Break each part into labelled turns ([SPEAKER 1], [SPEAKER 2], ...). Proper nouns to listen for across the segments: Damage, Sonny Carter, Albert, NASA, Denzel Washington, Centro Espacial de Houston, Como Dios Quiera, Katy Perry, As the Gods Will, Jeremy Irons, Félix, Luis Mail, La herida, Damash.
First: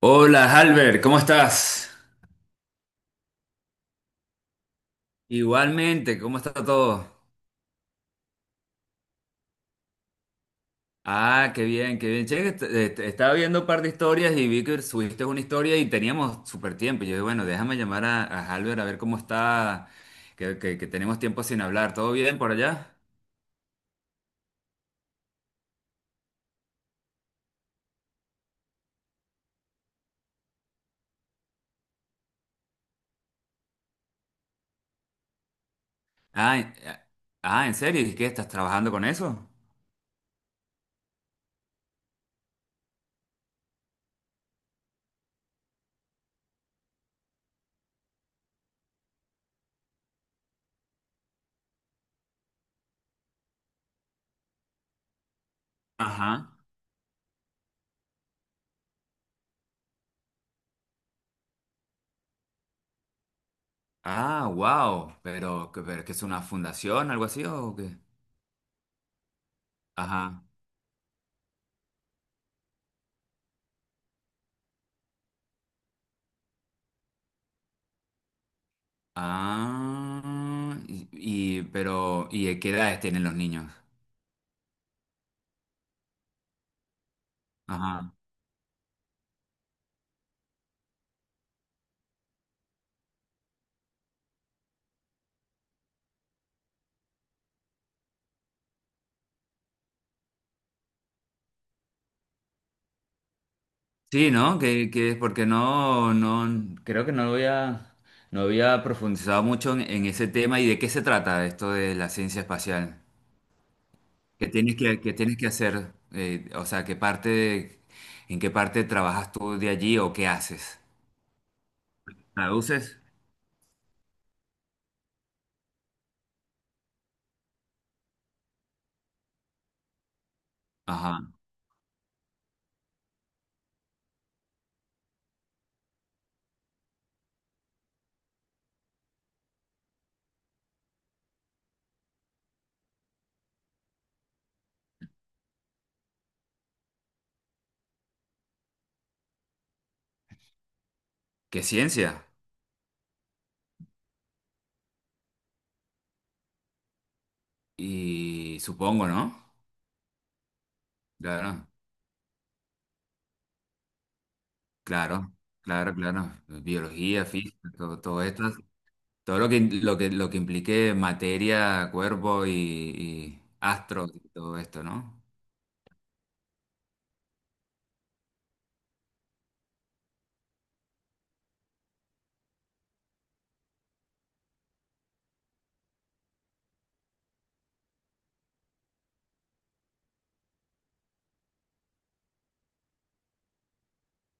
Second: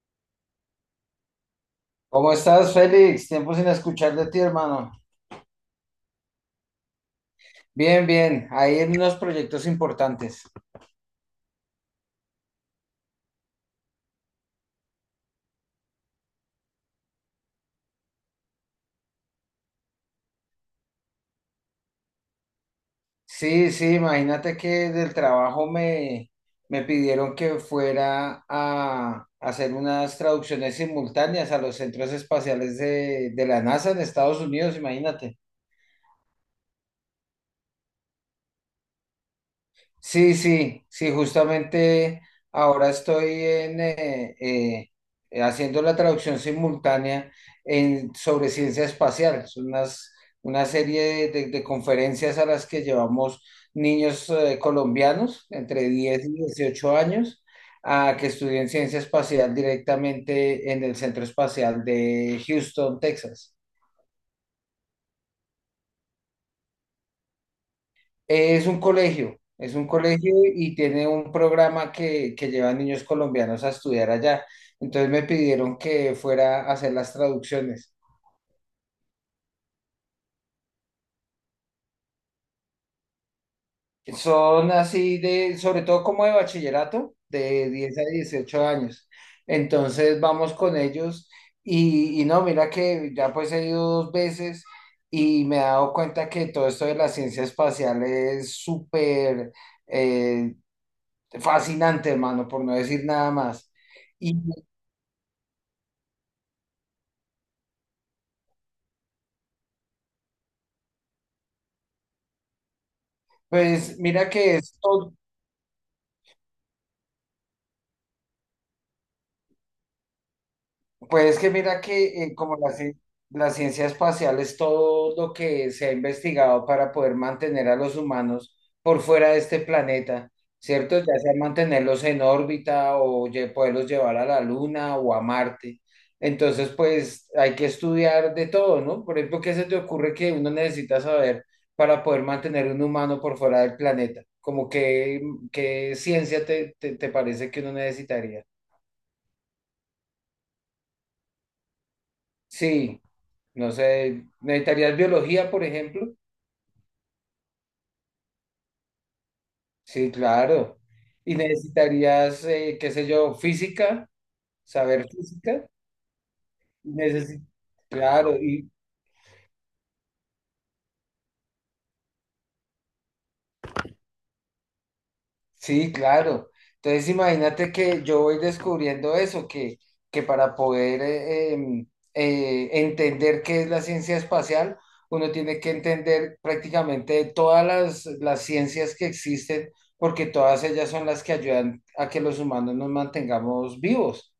[SPEAKER 1] Hola, Albert, ¿cómo estás?
[SPEAKER 2] ¿Cómo estás, Félix? Tiempo sin escuchar de ti, hermano.
[SPEAKER 1] Igualmente, ¿cómo está todo?
[SPEAKER 2] Bien, bien, ahí en unos proyectos importantes.
[SPEAKER 1] Ah, qué bien, qué bien. Che, estaba viendo un par de historias y vi que subiste una historia y teníamos súper tiempo. Yo dije, bueno, déjame llamar a Albert a ver cómo está, que tenemos tiempo sin hablar. ¿Todo bien por allá?
[SPEAKER 2] Sí, sí, imagínate que del trabajo me pidieron que fuera a hacer unas traducciones simultáneas a los centros espaciales de la NASA en Estados Unidos, imagínate.
[SPEAKER 1] Ah, en- ah, ¿en serio? ¿Y qué? ¿Estás trabajando con eso?
[SPEAKER 2] Sí, sí, sí, justamente ahora estoy haciendo la traducción simultánea sobre ciencia espacial. Es una serie de conferencias a las que llevamos niños colombianos entre diez y
[SPEAKER 1] Ajá.
[SPEAKER 2] dieciocho años a que estudien ciencia espacial directamente en el Centro Espacial de Houston, Texas.
[SPEAKER 1] Ah, wow. Pero, ¿pero qué es una fundación, algo así o qué?
[SPEAKER 2] Es un colegio
[SPEAKER 1] Ajá.
[SPEAKER 2] y tiene un programa que lleva a niños colombianos a estudiar allá. Entonces me pidieron que fuera a hacer las traducciones.
[SPEAKER 1] Ah, pero, ¿y qué edades tienen los niños?
[SPEAKER 2] Son así de, sobre todo como de bachillerato, de 10 a
[SPEAKER 1] Ajá.
[SPEAKER 2] 18 años. Entonces vamos con ellos y no, mira que ya pues he ido dos veces y me he dado cuenta que todo esto de la ciencia espacial es súper eh, fascinante, hermano, por no decir nada más.
[SPEAKER 1] Sí,
[SPEAKER 2] Y
[SPEAKER 1] ¿no? Que es porque no creo que no había, no había profundizado mucho en ese tema y de qué se trata esto de la ciencia espacial.
[SPEAKER 2] Pues mira
[SPEAKER 1] ¿Qué
[SPEAKER 2] que
[SPEAKER 1] tienes
[SPEAKER 2] es
[SPEAKER 1] qué
[SPEAKER 2] todo,
[SPEAKER 1] tienes que hacer? O sea, ¿qué parte, en qué parte trabajas tú de allí o qué haces?
[SPEAKER 2] pues que mira que como la, ci-
[SPEAKER 1] ¿Traduces?
[SPEAKER 2] la ciencia espacial es todo lo que se ha investigado para poder mantener a los humanos por fuera de este planeta, ¿cierto? Ya
[SPEAKER 1] Ajá.
[SPEAKER 2] sea mantenerlos en órbita o poderlos llevar a la Luna o a Marte. Entonces, pues hay que estudiar de todo, ¿no? Por ejemplo, ¿qué se te ocurre que uno necesita saber para poder mantener un humano por fuera del planeta? Como que, ¿qué ciencia te parece que uno necesitaría?
[SPEAKER 1] ¿Qué ciencia?
[SPEAKER 2] Sí, no sé, necesitarías biología, por ejemplo.
[SPEAKER 1] Y supongo, ¿no?
[SPEAKER 2] Sí, claro. Y
[SPEAKER 1] Claro.
[SPEAKER 2] necesitarías, qué sé yo, física, saber
[SPEAKER 1] Claro,
[SPEAKER 2] física.
[SPEAKER 1] claro, claro. Biología,
[SPEAKER 2] Necesi-
[SPEAKER 1] física, todo, todo
[SPEAKER 2] claro,
[SPEAKER 1] esto,
[SPEAKER 2] y,
[SPEAKER 1] todo lo que, lo que, lo que implique materia, cuerpo y astros y todo esto, ¿no?
[SPEAKER 2] sí, claro. Entonces imagínate que yo voy descubriendo eso, que para poder entender qué es la ciencia espacial, uno tiene que entender prácticamente todas las ciencias que existen, porque todas ellas son las que ayudan a que los humanos nos mantengamos vivos,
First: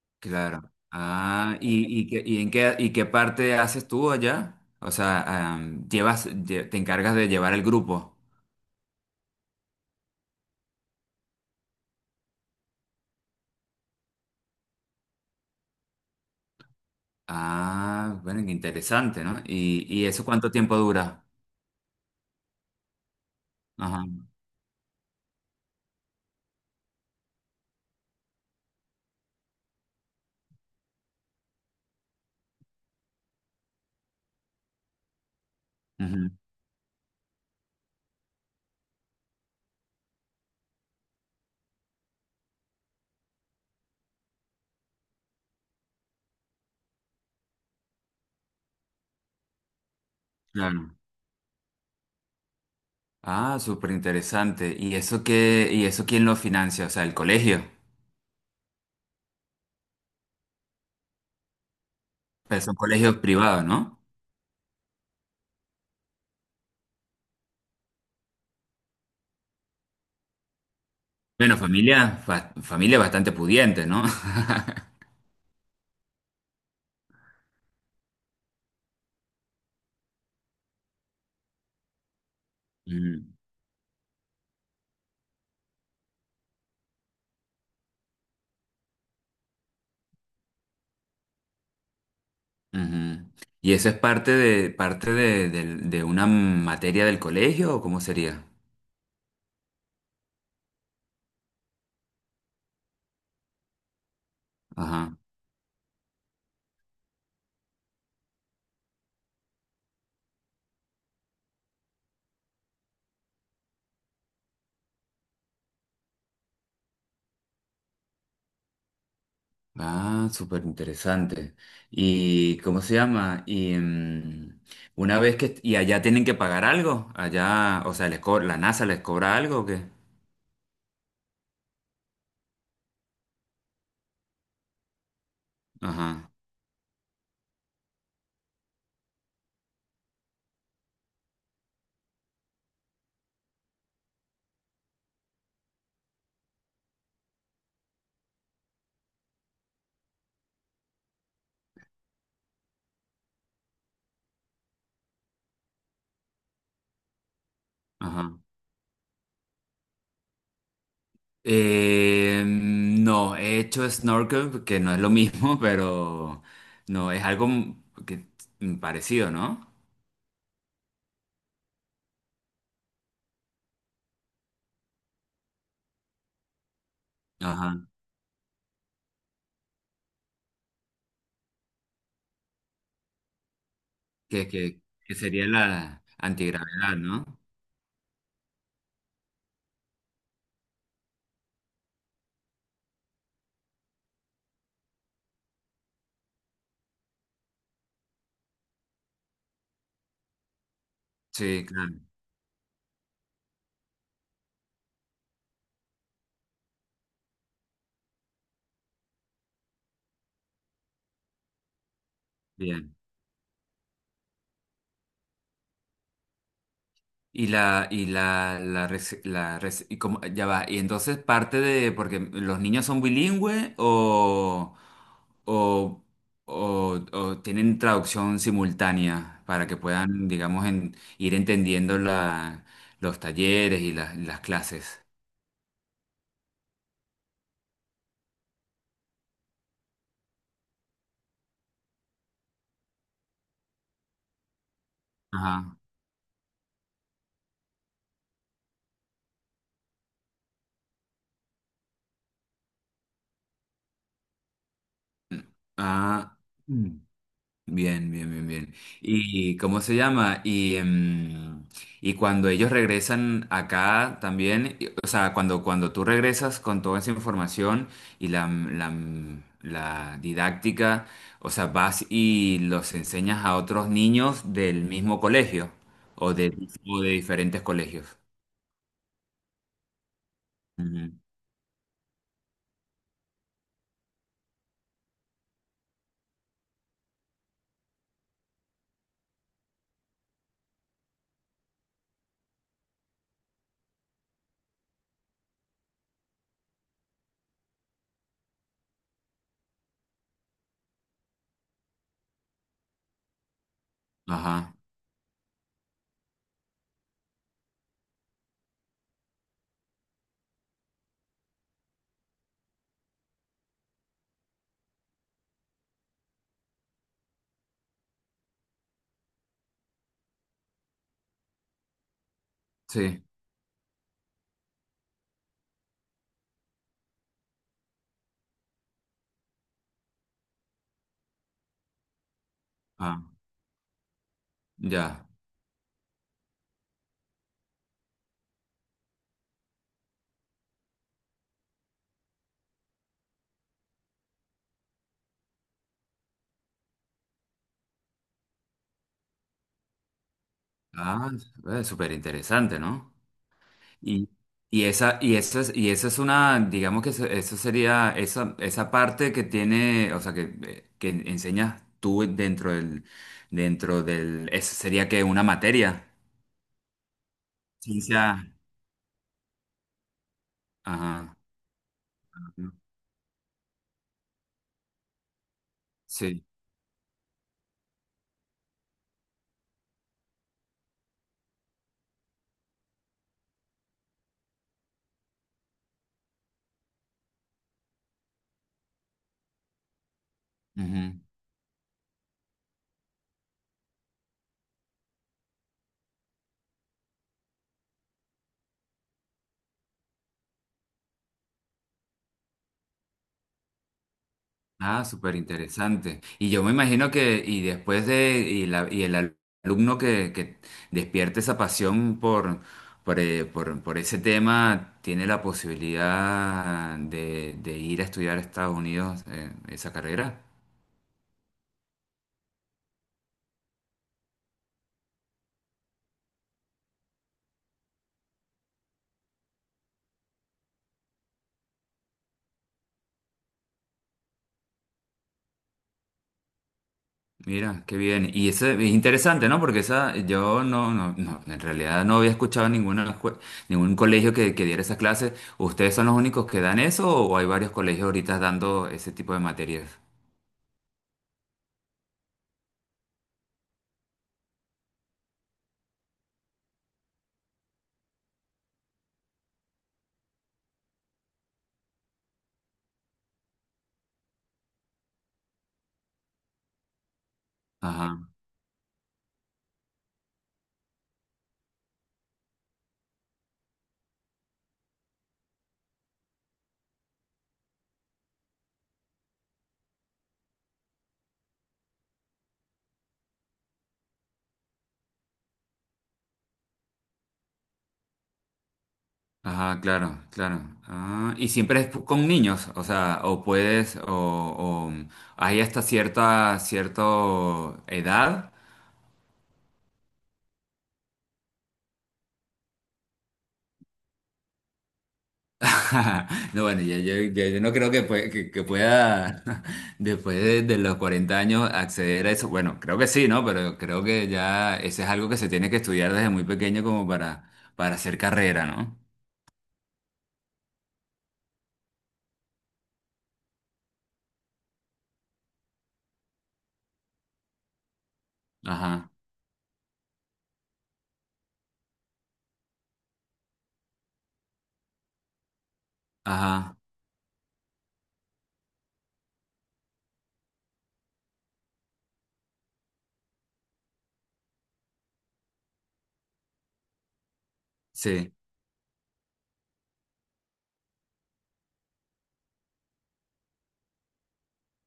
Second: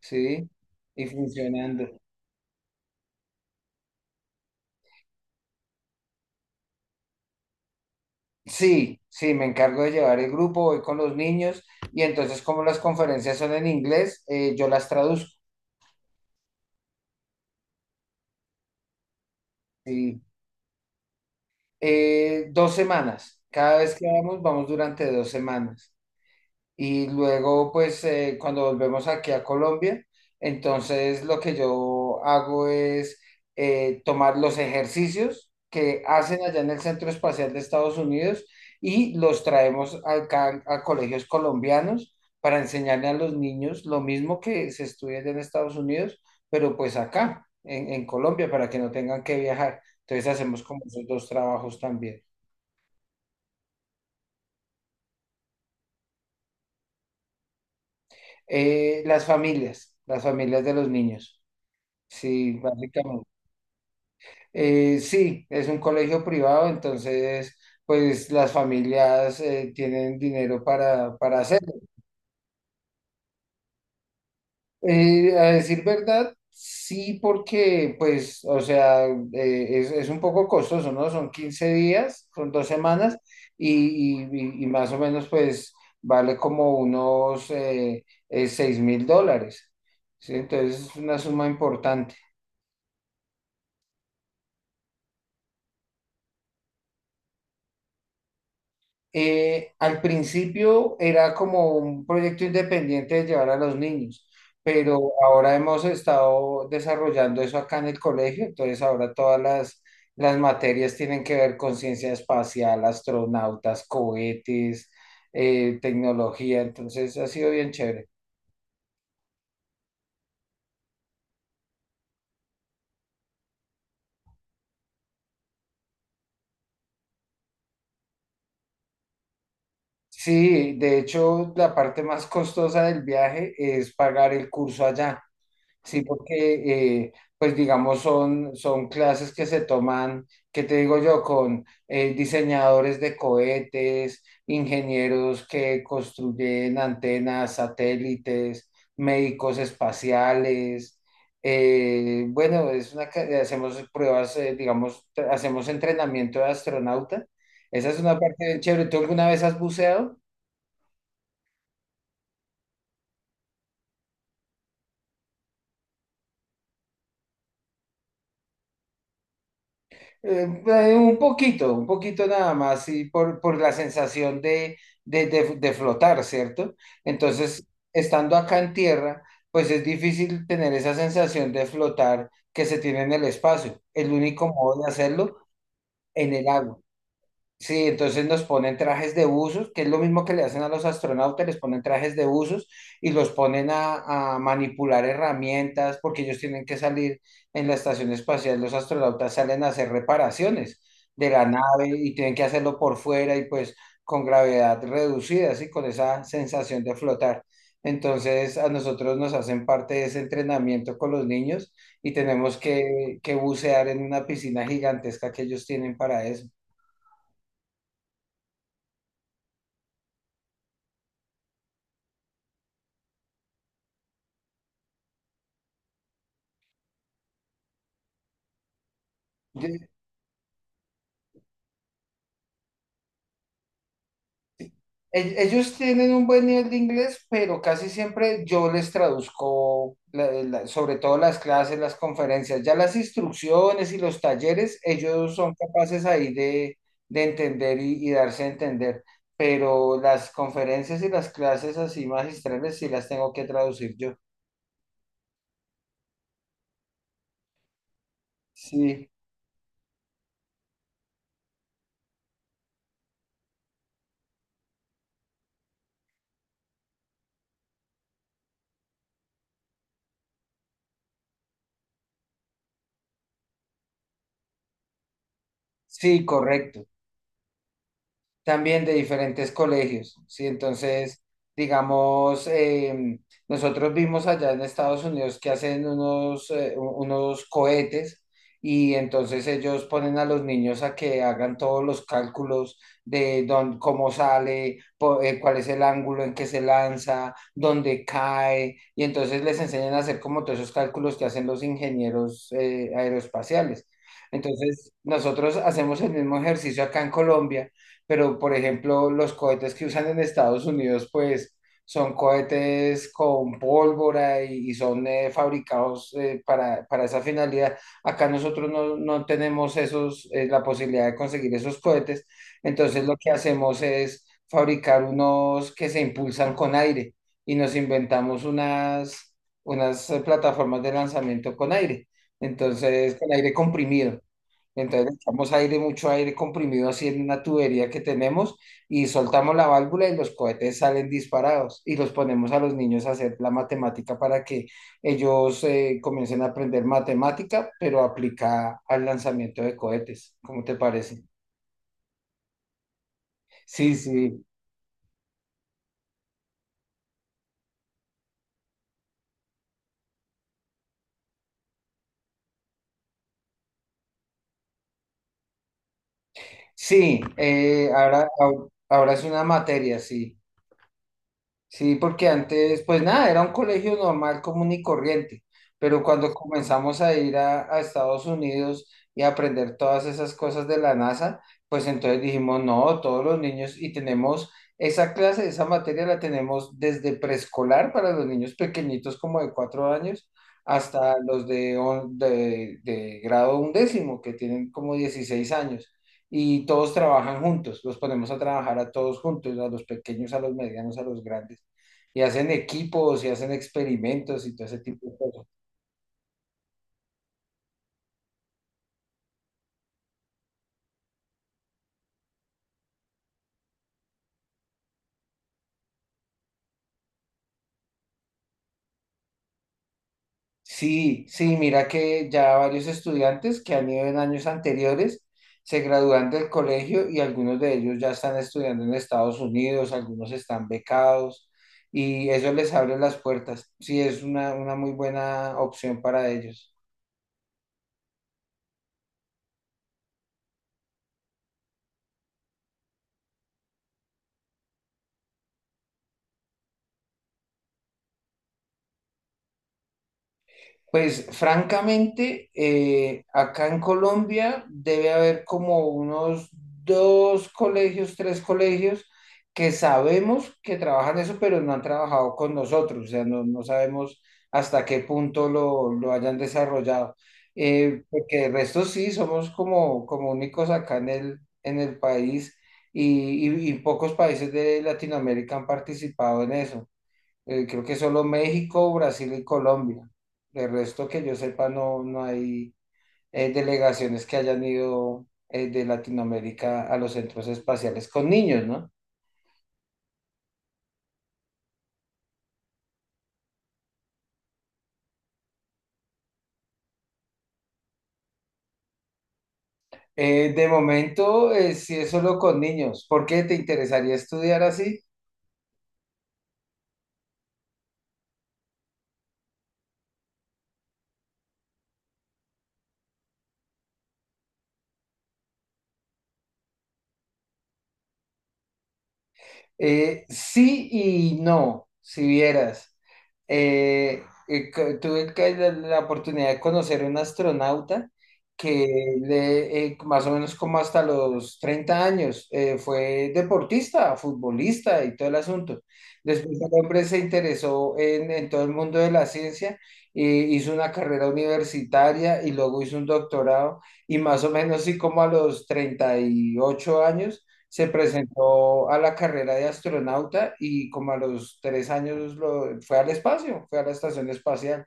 [SPEAKER 2] ¿sí?
[SPEAKER 1] Claro.
[SPEAKER 2] Y
[SPEAKER 1] Ah,
[SPEAKER 2] funcionando.
[SPEAKER 1] ¿y en qué, y qué parte haces tú allá? O sea, llevas, te encargas de llevar el grupo.
[SPEAKER 2] Sí, sí, me encargo de llevar el grupo, voy con los niños y entonces como las conferencias son en inglés, yo las traduzco.
[SPEAKER 1] Ah, bueno, qué interesante, ¿no? Y
[SPEAKER 2] Sí.
[SPEAKER 1] eso cuánto tiempo dura?
[SPEAKER 2] 2 semanas. Cada vez que
[SPEAKER 1] Ajá.
[SPEAKER 2] vamos, vamos durante 2 semanas. Y luego, pues, cuando volvemos aquí a Colombia, entonces lo que yo hago es tomar los ejercicios que
[SPEAKER 1] Ujú,
[SPEAKER 2] hacen allá en el Centro Espacial de Estados Unidos y los traemos acá a colegios colombianos para enseñarle a los niños lo mismo que se estudia allá en Estados Unidos, pero pues acá, en Colombia, para que no tengan que viajar. Entonces hacemos como
[SPEAKER 1] claro.
[SPEAKER 2] esos dos trabajos también.
[SPEAKER 1] Ah, súper interesante. ¿Y eso qué, y eso quién lo financia? O sea, el colegio.
[SPEAKER 2] Las familias de los niños, sí,
[SPEAKER 1] Pero son colegios
[SPEAKER 2] básicamente.
[SPEAKER 1] privados, ¿no?
[SPEAKER 2] Sí, es un colegio privado, entonces, pues las familias tienen dinero para
[SPEAKER 1] Bueno,
[SPEAKER 2] hacerlo.
[SPEAKER 1] familia, familia bastante pudiente, ¿no?
[SPEAKER 2] A decir verdad, sí, porque, pues, o sea, es un poco costoso, ¿no? Son 15 días, son 2 semanas,
[SPEAKER 1] Ujú,
[SPEAKER 2] y más o menos, pues, vale como unos 6 mil dólares, ¿sí? Entonces, es una suma importante.
[SPEAKER 1] ujú. ¿Y eso es parte de, de una materia del colegio o cómo sería?
[SPEAKER 2] Al principio era como un proyecto independiente de llevar a los niños, pero
[SPEAKER 1] Ajá.
[SPEAKER 2] ahora hemos estado desarrollando eso acá en el colegio, entonces ahora todas las materias tienen que ver con ciencia espacial, astronautas, cohetes, tecnología, entonces ha sido bien chévere.
[SPEAKER 1] Ah, súper interesante. ¿Y cómo se llama? Y una vez que... ¿Y allá tienen que pagar algo? Allá, o sea, ¿la NASA les cobra algo o qué?
[SPEAKER 2] Sí, de hecho, la parte más costosa del viaje es pagar el curso allá. Sí,
[SPEAKER 1] Ajá,
[SPEAKER 2] porque, pues digamos, son clases que se toman, ¿qué te digo yo? Con diseñadores de cohetes, ingenieros que construyen antenas, satélites, médicos espaciales. Bueno, hacemos pruebas, digamos, hacemos entrenamiento de astronauta. Esa es una
[SPEAKER 1] ajá.
[SPEAKER 2] parte bien chévere. ¿Tú alguna vez has buceado?
[SPEAKER 1] No, he hecho snorkel, que no es lo mismo, pero no, es algo que, mm, parecido, ¿no?
[SPEAKER 2] Un poquito, un poquito nada más, y por la sensación de flotar, ¿cierto? Entonces,
[SPEAKER 1] Ajá,
[SPEAKER 2] estando acá en tierra, pues es difícil tener esa sensación de flotar que se tiene en el espacio. El único modo de
[SPEAKER 1] que
[SPEAKER 2] hacerlo
[SPEAKER 1] sería la
[SPEAKER 2] en el agua.
[SPEAKER 1] antigravedad, ¿no?
[SPEAKER 2] Sí, entonces nos ponen trajes de buzos, que es lo mismo que le hacen a los astronautas, les ponen trajes de buzos y los ponen a manipular herramientas porque ellos tienen que salir en la estación espacial, los astronautas salen a hacer reparaciones de la
[SPEAKER 1] Sí,
[SPEAKER 2] nave
[SPEAKER 1] claro.
[SPEAKER 2] y tienen que hacerlo por fuera y pues con gravedad reducida, así con esa sensación de flotar. Entonces a nosotros nos hacen parte de ese entrenamiento con los niños y tenemos que bucear en una piscina gigantesca que ellos tienen para eso.
[SPEAKER 1] Y la, y como, ya va, y entonces parte de, ¿porque los niños son bilingües o, o tienen traducción simultánea para que puedan, digamos, ir entendiendo la, los talleres y las clases?
[SPEAKER 2] Ellos tienen un buen nivel de inglés, pero casi siempre yo les traduzco, sobre todo las clases, las conferencias, ya las instrucciones y los talleres, ellos son
[SPEAKER 1] Ajá.
[SPEAKER 2] capaces ahí de entender y darse a entender, pero las conferencias y las clases así magistrales sí las tengo que traducir yo.
[SPEAKER 1] Ah. Mm. Bien, bien, bien, bien.
[SPEAKER 2] Sí,
[SPEAKER 1] ¿Y cómo se llama? Y, y cuando ellos regresan acá también, o sea, cuando, cuando tú regresas con toda esa información y la didáctica, o sea, vas y los enseñas a otros niños del mismo colegio
[SPEAKER 2] sí,
[SPEAKER 1] o de,
[SPEAKER 2] correcto.
[SPEAKER 1] o de diferentes colegios.
[SPEAKER 2] También de diferentes colegios, ¿sí?
[SPEAKER 1] Ujú.
[SPEAKER 2] Entonces, digamos, nosotros vimos allá en Estados Unidos que hacen unos cohetes y entonces ellos ponen a los niños a que hagan todos los cálculos de dónde, cómo sale, cuál es el ángulo en que se lanza, dónde cae, y entonces les enseñan a hacer como todos esos cálculos que hacen los ingenieros aeroespaciales.
[SPEAKER 1] Ajá,
[SPEAKER 2] Entonces, nosotros hacemos el mismo ejercicio acá en Colombia pero por ejemplo, los cohetes que usan en Estados Unidos, pues son cohetes con pólvora y son fabricados para esa finalidad. Acá nosotros no tenemos esos, la posibilidad de conseguir esos cohetes, entonces lo
[SPEAKER 1] sí,
[SPEAKER 2] que hacemos es fabricar unos que se impulsan con aire y nos inventamos unas, plataformas de lanzamiento con aire, entonces con
[SPEAKER 1] ah,
[SPEAKER 2] aire comprimido. Entonces
[SPEAKER 1] ya.
[SPEAKER 2] echamos aire, mucho aire comprimido así en una tubería que tenemos y soltamos la válvula y los cohetes salen disparados y los ponemos a los niños a hacer la matemática para que ellos comiencen a aprender matemática, pero aplicada al lanzamiento de cohetes. ¿Cómo te parece?
[SPEAKER 1] Ah, súper interesante, ¿no?
[SPEAKER 2] Sí,
[SPEAKER 1] Y,
[SPEAKER 2] sí,
[SPEAKER 1] y esa, y eso es una, digamos que eso sería, esa parte que tiene, o sea, que enseñas tú dentro del, eso sería que una materia.
[SPEAKER 2] sí, eh,
[SPEAKER 1] Ciencia.
[SPEAKER 2] ahora, ahora es una materia, sí.
[SPEAKER 1] Ajá.
[SPEAKER 2] Sí, porque antes, pues nada, era un colegio normal, común y corriente, pero cuando
[SPEAKER 1] Sí.
[SPEAKER 2] comenzamos a ir a Estados Unidos y a aprender todas esas cosas de la NASA, pues entonces dijimos, no, todos los niños y tenemos esa clase, esa materia la tenemos desde preescolar para los niños pequeñitos como de 4 años hasta los de grado undécimo, que tienen como 16 años y todos trabajan juntos, los ponemos a trabajar a todos juntos, a los pequeños, a los medianos, a los grandes, y hacen equipos y hacen experimentos y todo ese
[SPEAKER 1] Ah,
[SPEAKER 2] tipo de
[SPEAKER 1] súper
[SPEAKER 2] cosas.
[SPEAKER 1] interesante. Y yo me imagino que, y después de, y, la, alumno que despierte esa pasión por ese tema, tiene la posibilidad de ir a estudiar a Estados Unidos esa carrera.
[SPEAKER 2] Sí, sí, mira que ya varios estudiantes que han ido en años anteriores se gradúan del colegio y algunos de ellos ya están estudiando en Estados Unidos, algunos están becados y eso les abre las puertas. Sí, es una muy buena opción para ellos.
[SPEAKER 1] Mira, qué bien. Y eso es interesante, ¿no? Porque esa, yo no, no, no, en realidad no había escuchado ninguna, ningún colegio que diera esas clases. ¿Ustedes son los únicos que dan eso o hay varios colegios ahorita dando ese tipo de materias?
[SPEAKER 2] Pues francamente, acá en Colombia debe haber como unos dos colegios, tres colegios que sabemos que trabajan eso, pero no han trabajado con nosotros, o sea, no sabemos hasta qué punto lo hayan desarrollado. Porque el resto sí, somos como únicos acá en el país y pocos países de Latinoamérica han participado en eso. Creo que solo México, Brasil y Colombia. De resto que yo sepa, no hay delegaciones que hayan ido de Latinoamérica a los centros espaciales con niños, ¿no?
[SPEAKER 1] Ah, claro, claro. Ah, y siempre es con niños, o sea, o hay hasta cierta, cierto edad.
[SPEAKER 2] De momento, sí es solo con niños. ¿Por qué te interesaría estudiar así?
[SPEAKER 1] No, bueno, yo, no creo que, que pueda, después de los 40 años, acceder a eso. Bueno, creo que sí, ¿no? Pero creo que ya ese es algo que se tiene que estudiar desde muy pequeño como para hacer carrera, ¿no?
[SPEAKER 2] Sí y no, si vieras. La oportunidad de conocer a un astronauta
[SPEAKER 1] Ajá,
[SPEAKER 2] que más o menos como hasta los 30 años fue deportista, futbolista y todo el asunto. Después el
[SPEAKER 1] ajá,
[SPEAKER 2] hombre se interesó en todo el mundo de la ciencia, hizo una carrera universitaria y luego hizo un doctorado y más o menos sí como a los 38 años se
[SPEAKER 1] sí.
[SPEAKER 2] presentó a la carrera de astronauta y como a los 3 años fue al espacio, fue a la estación espacial.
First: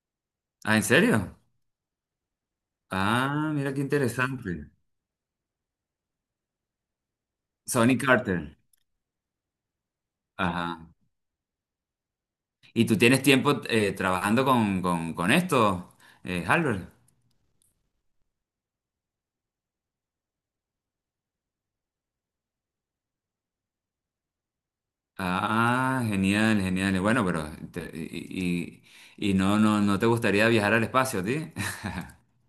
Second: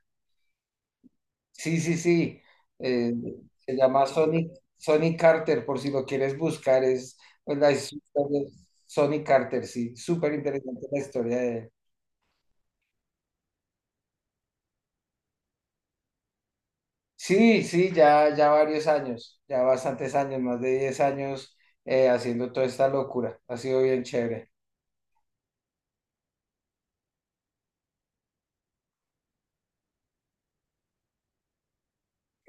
[SPEAKER 1] Ah, ¿en serio?
[SPEAKER 2] Sí, sí, sí, eh,
[SPEAKER 1] Ah, mira
[SPEAKER 2] se
[SPEAKER 1] qué
[SPEAKER 2] llama Sonny,
[SPEAKER 1] interesante.
[SPEAKER 2] Sonny Carter, por si lo quieres buscar, es pues, la
[SPEAKER 1] Sonny
[SPEAKER 2] historia de
[SPEAKER 1] Carter.
[SPEAKER 2] Sonny Carter, sí, súper interesante
[SPEAKER 1] Ajá.
[SPEAKER 2] la historia de él.
[SPEAKER 1] ¿Y tú tienes tiempo trabajando con esto, Albert?
[SPEAKER 2] Sí, sí, ya varios años, ya bastantes años, más de 10 años haciendo toda esta locura, ha sido bien chévere.
[SPEAKER 1] Ah, genial, genial. Bueno, te- y, y no, no, no te gustaría viajar al espacio, ¿a ti?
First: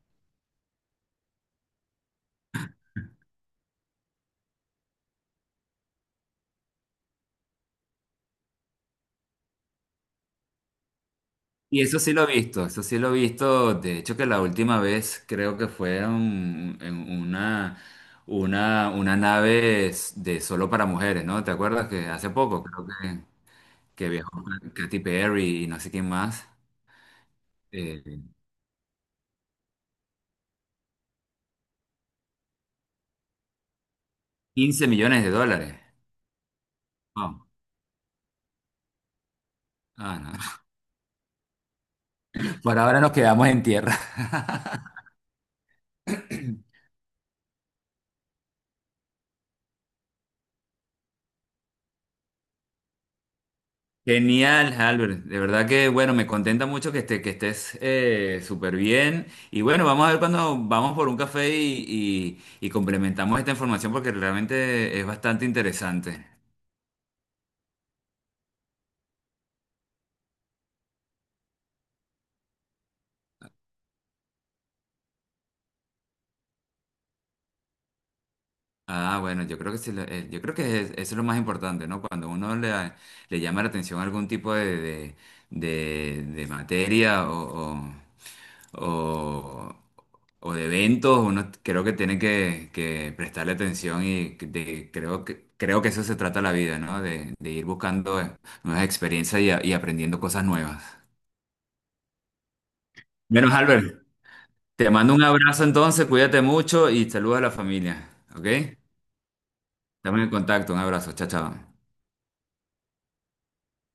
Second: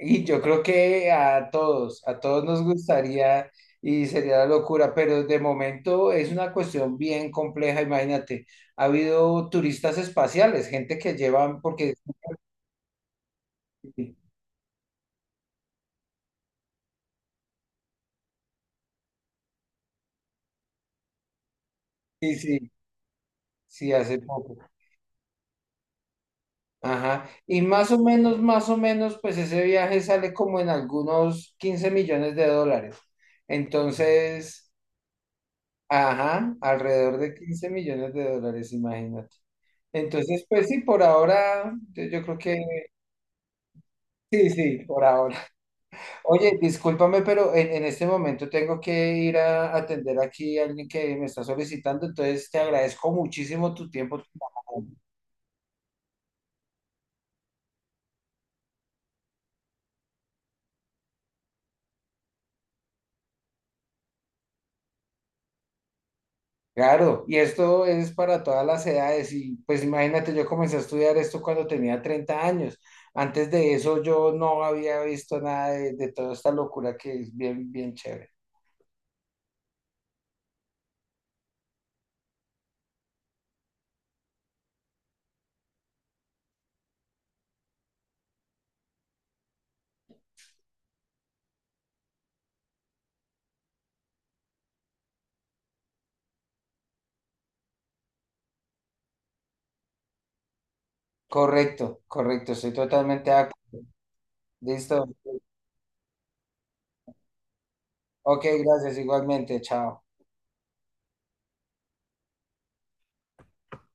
[SPEAKER 2] Y yo creo que a todos nos gustaría y sería la locura, pero de momento es una cuestión bien compleja, imagínate. Ha habido turistas espaciales, gente que llevan,
[SPEAKER 1] Y
[SPEAKER 2] porque
[SPEAKER 1] eso sí lo he visto, eso sí lo he visto. De
[SPEAKER 2] sí,
[SPEAKER 1] hecho, que la última vez creo que fue en una nave de solo para mujeres, ¿no? ¿Te acuerdas que hace
[SPEAKER 2] sí,
[SPEAKER 1] poco
[SPEAKER 2] sí,
[SPEAKER 1] creo
[SPEAKER 2] sí,
[SPEAKER 1] que
[SPEAKER 2] hace
[SPEAKER 1] viajó
[SPEAKER 2] poco.
[SPEAKER 1] Katy Perry y no sé quién más?
[SPEAKER 2] Ajá. Y
[SPEAKER 1] eh,
[SPEAKER 2] más o menos, pues ese viaje sale como en algunos $15 millones. Entonces,
[SPEAKER 1] 15 millones de dólares.
[SPEAKER 2] ajá, alrededor de
[SPEAKER 1] Wow.
[SPEAKER 2] $15 millones, imagínate.
[SPEAKER 1] Ah, no.
[SPEAKER 2] Entonces, pues sí, por ahora yo creo
[SPEAKER 1] Por
[SPEAKER 2] que,
[SPEAKER 1] ahora nos quedamos en tierra.
[SPEAKER 2] sí, sí, por ahora. Oye, discúlpame, pero en este momento tengo que ir a atender aquí a alguien que me está solicitando, entonces te agradezco muchísimo tu tiempo. Tu
[SPEAKER 1] Genial, Albert. De verdad que, bueno, me contenta mucho que, que estés súper bien. Y bueno, vamos a ver cuando vamos por un café y complementamos esta información porque realmente es bastante interesante.
[SPEAKER 2] Claro, y esto es para todas las edades y pues imagínate, yo comencé a estudiar esto cuando tenía 30 años. Antes de eso yo no había visto nada de toda esta locura que es bien, bien chévere.
[SPEAKER 1] Ah, bueno, yo creo que, sí, yo creo que eso es lo más importante, ¿no? Cuando uno le, le llama la atención algún tipo de, de materia o, o de eventos, uno creo que tiene que prestarle atención y creo que eso se trata la vida, ¿no? De ir buscando nuevas experiencias y aprendiendo cosas nuevas.
[SPEAKER 2] Correcto, correcto, estoy totalmente de
[SPEAKER 1] Menos
[SPEAKER 2] acuerdo.
[SPEAKER 1] Albert, te
[SPEAKER 2] Listo.
[SPEAKER 1] mando un abrazo entonces, cuídate mucho y saludos a la familia,
[SPEAKER 2] Ok,
[SPEAKER 1] ¿ok?
[SPEAKER 2] gracias, igualmente, chao.
[SPEAKER 1] Estamos en contacto, un abrazo, chao, chao.